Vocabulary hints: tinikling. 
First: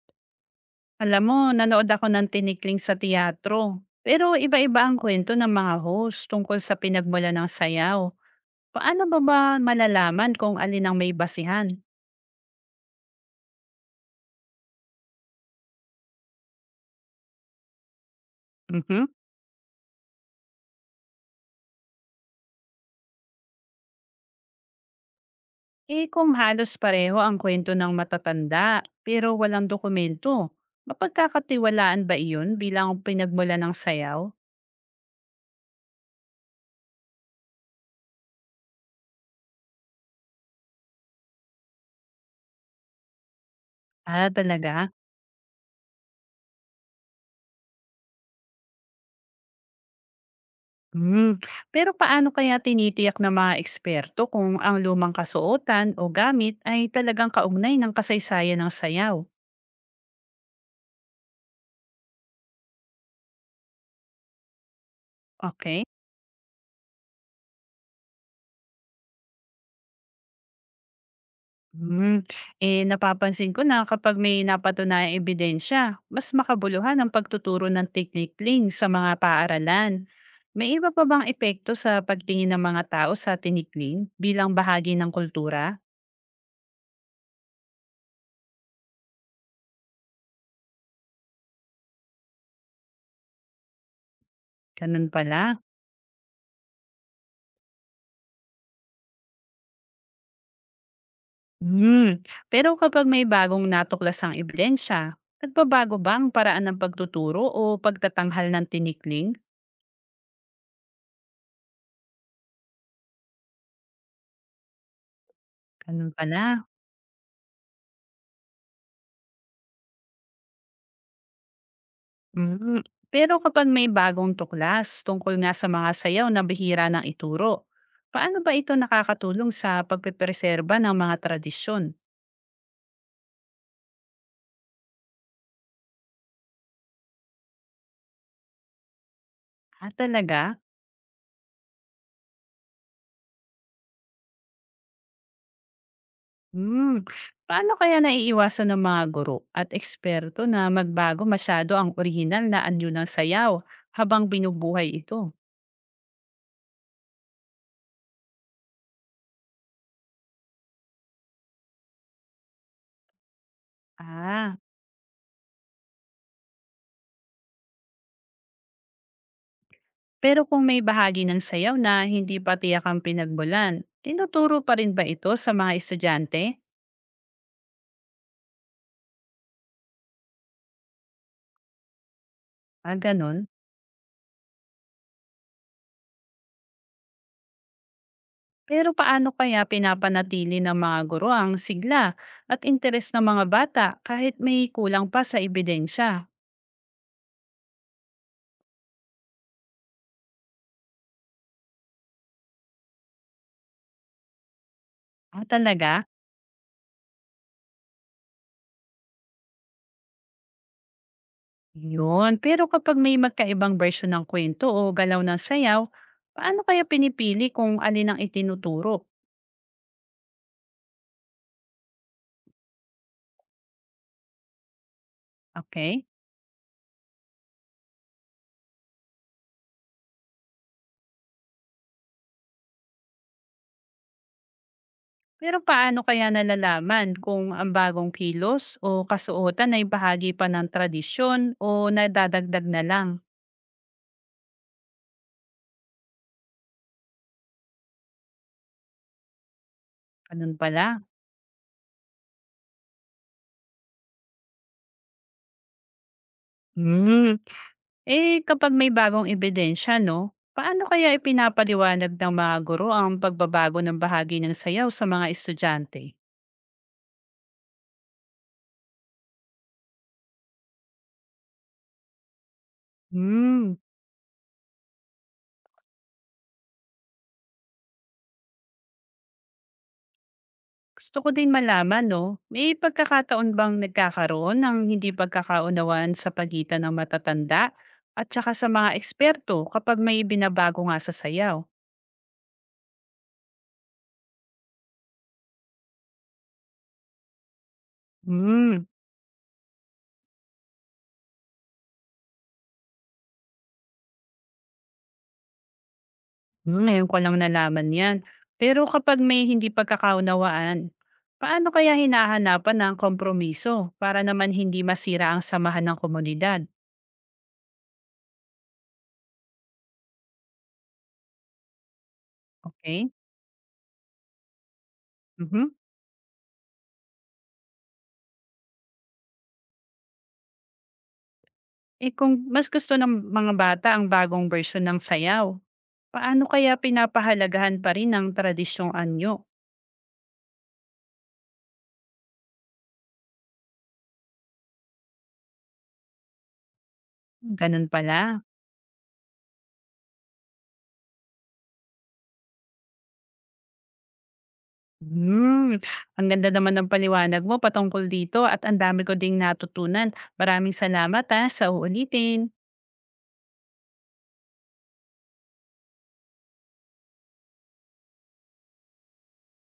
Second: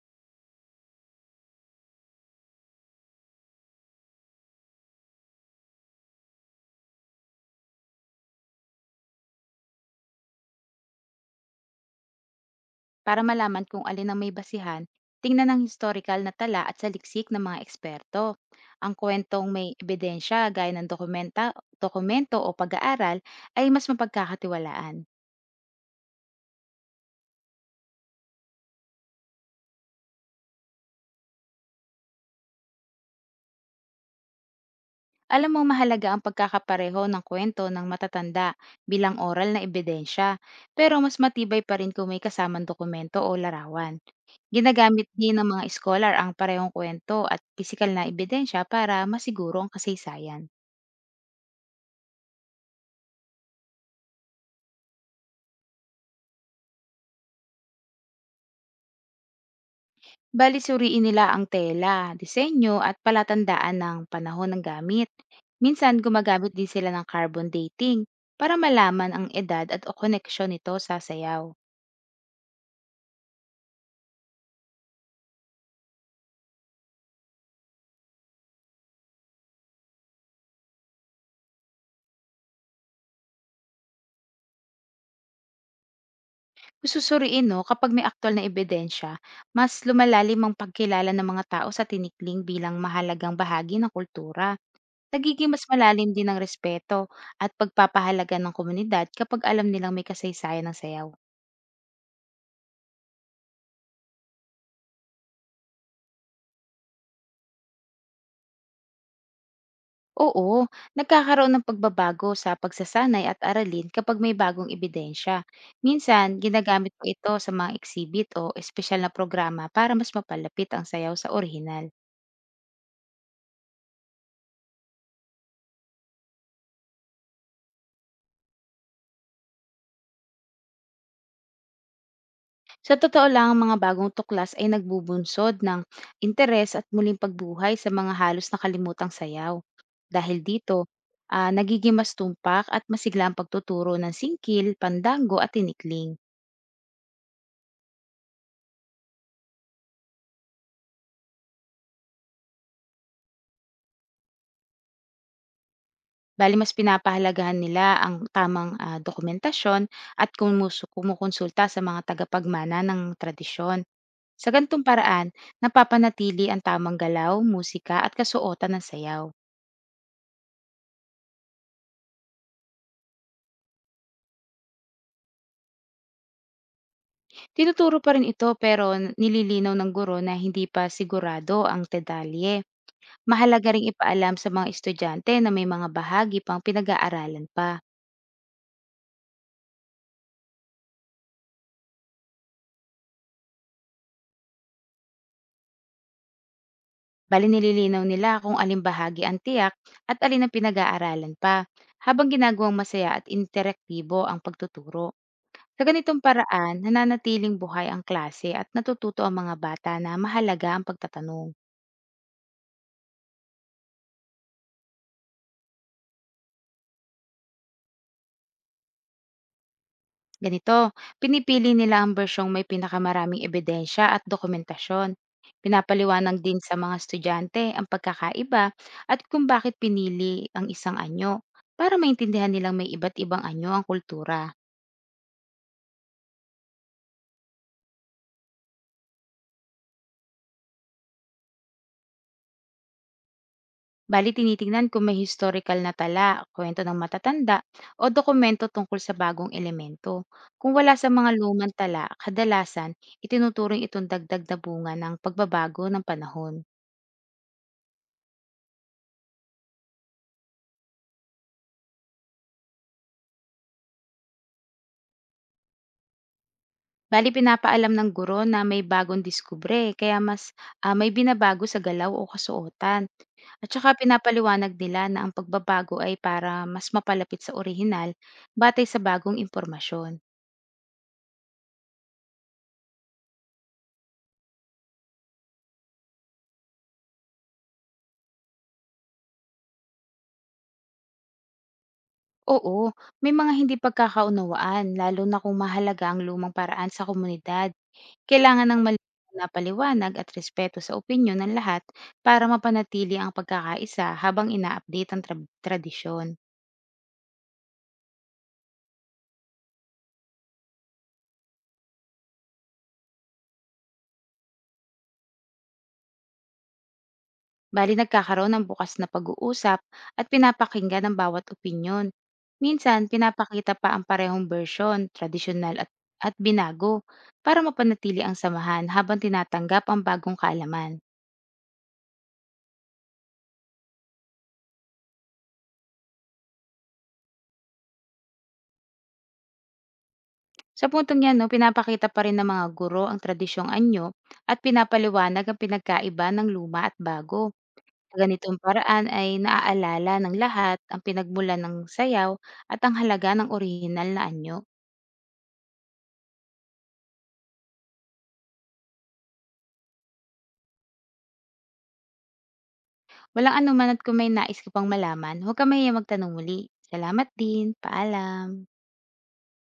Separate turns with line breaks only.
Alam mo, nanood ako ng tinikling sa teatro. Pero iba-iba ang kwento ng mga host tungkol sa pinagmula ng sayaw. Paano ba ba malalaman kung alin ang may basihan?
Para malaman kung alin ang may basihan, tingnan ang historical na tala at saliksik ng mga eksperto. Ang
Mhm.
kwentong may ebidensya gaya ng dokumento o pag-aaral ay mas mapagkakatiwalaan.
Eh kung halos pareho ang kwento ng matatanda pero walang dokumento, mapagkakatiwalaan ba iyon bilang pinagmula ng sayaw?
Alam mo, mahalaga ang pagkakapareho ng kwento ng matatanda bilang oral na ebidensya, pero mas matibay pa rin kung may kasamang dokumento o larawan.
Ah, talaga?
Ginagamit din ng mga scholar ang parehong kwento at pisikal na ebidensya para masiguro ang kasaysayan.
Hmm. Pero paano kaya tinitiyak ng mga eksperto kung ang lumang kasuotan o gamit ay talagang kaugnay ng kasaysayan ng sayaw?
Bale suriin nila ang tela, disenyo at palatandaan ng panahon ng gamit.
Okay.
Minsan gumagamit din sila ng carbon dating para malaman ang edad at o koneksyon nito sa sayaw.
Hmm, Napapansin ko na kapag may napatunayang ebidensya, mas makabuluhan ang pagtuturo ng technique sa mga paaralan. May iba pa bang epekto sa pagtingin ng mga tao sa tinikling bilang bahagi ng kultura?
Kususuriin no, kapag may aktual na ebidensya, mas lumalalim ang pagkilala ng mga tao sa tinikling bilang mahalagang bahagi ng kultura.
Ganun
Nagiging
pala.
mas malalim din ang respeto at pagpapahalaga ng komunidad kapag alam nilang may kasaysayan ng sayaw.
Hmm, Pero kapag may bagong natuklasang ebidensya, nagbabago ba ang paraan ng pagtuturo o pagtatanghal ng tinikling?
Oo, nagkakaroon ng pagbabago sa pagsasanay at aralin kapag may bagong ebidensya.
Ganun
Minsan,
pala.
ginagamit ko ito sa mga exhibit o espesyal na programa para mas mapalapit ang sayaw sa orihinal.
Hmm, Pero kapag may bagong tuklas tungkol nga sa mga sayaw na bihira ng ituro, paano ba ito nakakatulong sa pagpepreserba ng mga tradisyon?
Sa totoo lang, ang mga bagong tuklas ay nagbubunsod ng interes at muling pagbuhay sa mga halos nakalimutang sayaw.
Ah,
Dahil
talaga?
dito, nagiging mas tumpak at masigla ang pagtuturo ng singkil, pandango at tinikling.
Hmm, Paano kaya naiiwasan ng mga guro at eksperto na magbago masyado ang orihinal na anyo ng sayaw habang binubuhay ito?
Bali mas pinapahalagahan nila ang tamang dokumentasyon at kumukonsulta sa mga tagapagmana ng tradisyon. Sa
Ah,
ganitong paraan, napapanatili ang tamang galaw, musika at kasuotan ng sayaw.
pero kung may bahagi ng sayaw na hindi pa tiyak ang pinagmulan, tinuturo pa rin ba ito sa mga estudyante?
Tinuturo pa rin ito pero nililinaw ng guro na hindi pa sigurado ang detalye.
Ah, ganun?
Mahalaga ring ipaalam sa mga estudyante na may mga bahagi pang pinag-aaralan pa.
Pero paano kaya pinapanatili ng mga guro ang sigla at interes ng mga bata kahit may kulang pa sa ebidensya?
Bali nililinaw nila kung alin bahagi ang tiyak at alin ang pinag-aaralan pa, habang ginagawang masaya at interaktibo ang pagtuturo.
Ah,
Sa
talaga?
ganitong paraan, nananatiling buhay ang klase at natututo ang mga bata na mahalaga ang pagtatanong.
Yun. Pero kapag may magkaibang version ng kwento o galaw ng sayaw, paano kaya pinipili kung alin ang itinuturo?
Ganito, pinipili nila ang bersyong may pinakamaraming ebidensya at dokumentasyon.
Okay?
Pinapaliwanag din sa mga estudyante ang pagkakaiba at kung bakit pinili ang isang anyo para maintindihan nilang may iba't ibang anyo ang kultura.
Pero paano kaya nalalaman kung ang bagong kilos o kasuotan ay bahagi pa ng tradisyon o nadadagdag na lang?
Bali, tinitingnan kung may historical na tala, kwento ng matatanda, o dokumento tungkol sa bagong elemento.
Ganun
Kung wala
pala.
sa mga lumang tala, kadalasan, itinuturing itong dagdag na bunga ng pagbabago ng panahon.
Hmm. Eh, kapag may bagong ebidensya 'no, paano kaya ipinapaliwanag ng mga guro ang pagbabago ng bahagi ng sayaw sa mga estudyante?
Bali, pinapaalam ng guro na may bagong diskubre, kaya mas may binabago sa galaw o kasuotan. At
Hmm,
saka pinapaliwanag nila na ang pagbabago ay para mas mapalapit sa orihinal batay sa bagong impormasyon.
Gusto ko din malaman 'no, may pagkakataon bang nagkakaroon ng hindi pagkakaunawaan sa pagitan ng matatanda at saka sa mga eksperto kapag may binabago nga sa sayaw?
Oo, may mga hindi pagkakaunawaan, lalo na kung mahalaga ang lumang paraan sa komunidad. Kailangan ng
Hmm.
malinaw na paliwanag at respeto sa opinyon ng lahat para mapanatili ang pagkakaisa habang ina-update ang tradisyon.
Hmm, ngayon ko lang nalaman 'yan. Pero kapag may hindi pagkakaunawaan, paano kaya hinahanapan ng kompromiso para naman hindi masira ang samahan ng komunidad?
Bali nagkakaroon ng bukas na pag-uusap at pinapakinggan ang bawat opinyon. Minsan,
Okay?
pinapakita pa ang parehong version,
Mhm.
tradisyonal at binago, para mapanatili ang samahan habang tinatanggap ang bagong kaalaman.
Eh, kung mas gusto ng mga bata ang bagong version ng sayaw, paano kaya pinapahalagahan pa rin ang tradisyong anyo?
Sa puntong 'yan 'no, pinapakita pa rin ng mga guro ang tradisyong anyo at pinapaliwanag ang pinagkaiba ng luma at bago.
Gano'n
Sa
pala.
ganitong paraan ay naaalala ng lahat ang pinagmulan ng sayaw at ang halaga ng orihinal na anyo.
Hmm, ang ganda naman ng paliwanag mo patungkol dito at ang dami ko ding natutunan. Maraming salamat, sa uulitin.
Walang anuman at kung may nais ka pang malaman, huwag kang mahihiyang magtanong muli. Salamat din, paalam.